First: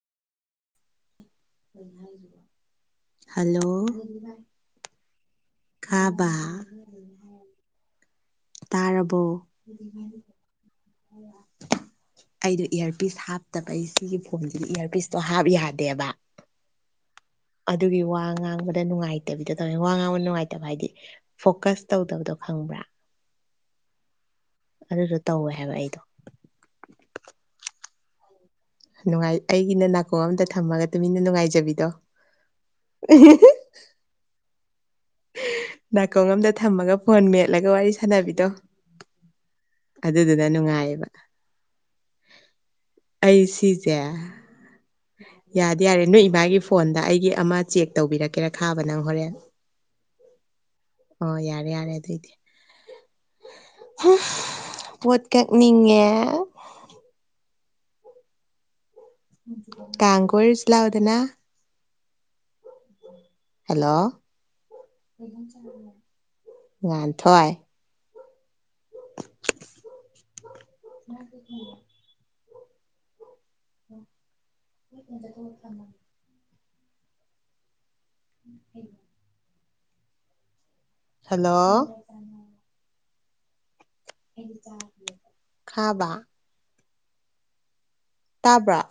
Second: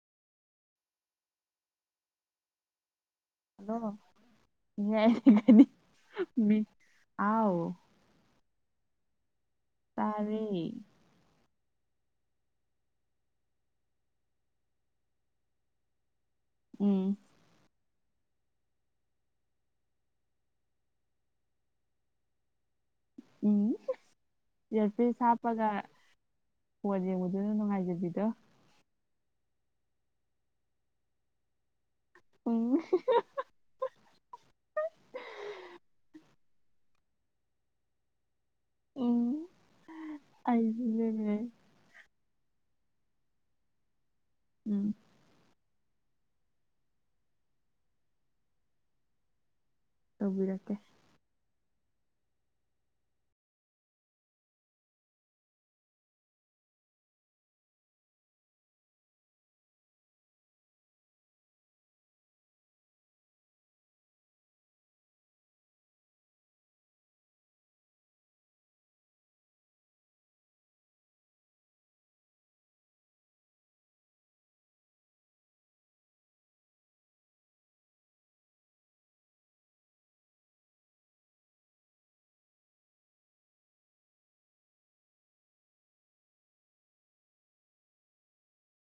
[inaudible] Hello ꯀꯥꯕ [unintelligible] ꯃꯤ ꯑꯥꯎ꯫ ꯇꯥꯔꯕꯣ? ꯇꯥꯔꯦ ꯑꯩꯗꯣ ꯏꯌꯥꯔꯄꯤꯁ ꯍꯥꯞꯇꯕꯩ ꯁꯤꯒꯤ ꯐꯣꯟꯁꯤꯗꯤ ꯏꯌꯥꯔꯄꯤꯁꯇꯣ ꯍꯥꯞ ꯌꯥꯗꯦꯕ꯫ ꯎꯝ ꯑꯗꯨꯒꯤ ꯋꯥ ꯉꯥꯡꯕꯗ ꯅꯨꯡꯉꯥꯏꯇꯕꯤꯗꯣ ꯇꯧꯋꯦ ꯋꯥ ꯉꯥꯡꯕ ꯅꯨꯡꯉꯥꯏꯇꯕ ꯍꯥꯏꯗꯤ ꯐꯣꯀꯁ ꯇꯧꯗꯕꯗꯣ ꯈꯪꯕ꯭ꯔꯥ? ꯎꯝ ꯑꯗꯨꯗꯣ ꯏꯌꯥꯔꯄꯤꯁ ꯇꯧꯋꯦ ꯍꯥꯞꯄꯒ ꯍꯥꯏꯕ ꯑꯩꯗꯣ ꯐꯣꯟ ꯌꯦꯡꯕꯗꯨꯅ ꯅꯨꯡꯉꯥꯏꯖꯕꯤꯗꯣ꯫ ꯅꯨꯡꯉꯥꯏ ꯑꯩꯒꯤꯅ ꯅꯥꯀꯣꯡ ꯑꯝꯗ ꯊꯝꯃꯒ ꯇꯨꯃꯤꯟꯅ ꯅꯨꯡꯉꯥꯏꯖꯕꯤꯗꯣ꯫ ꯎꯝ꯫ ꯅꯥꯀꯣꯡ ꯑꯝꯗ ꯊꯝꯃꯒ ꯐꯣꯟ ꯃꯦꯠꯂꯒ ꯋꯥꯔꯤ ꯁꯥꯟꯅꯕꯤꯗꯣ ꯎꯝ ꯑꯗꯨꯗꯨꯅ ꯑꯖꯨ ꯅꯨꯡꯉꯥꯏꯌꯦꯕ ꯅꯤꯅꯦ ꯑꯩ ꯁꯤꯁꯦ ꯎꯝ ꯌꯥꯗ ꯌꯥꯔꯦ ꯅꯣꯏ ꯏꯃꯒꯤ ꯐꯣꯟꯗ ꯑꯩꯒꯤ ꯑꯃ ꯆꯦꯛ ꯇꯧꯕꯤꯔꯛꯀꯦꯔꯥ ꯈꯥꯕ ꯅꯪ ꯍꯣꯔꯦꯟ ꯇꯧꯕꯤꯔꯛꯀꯦ ꯑꯣ ꯌꯥꯔꯦ ꯌꯥꯔꯦ ꯑꯗꯨꯏꯗꯤ ꯄꯣꯠ ꯀꯛꯅꯤꯡꯉꯦ ꯀꯥꯡ ꯀꯣꯏꯔꯨꯁꯤ ꯂꯥꯎꯗꯅ ꯍꯦꯜꯂꯣ ꯉꯥꯟꯊꯣꯏ [unintelligible] ꯇ ꯀꯝꯃ [unintelligible] ꯎꯝ [unintelligible] ꯍꯜꯂꯣ ꯈꯥꯕ ꯇꯥꯕ꯭ꯔꯣ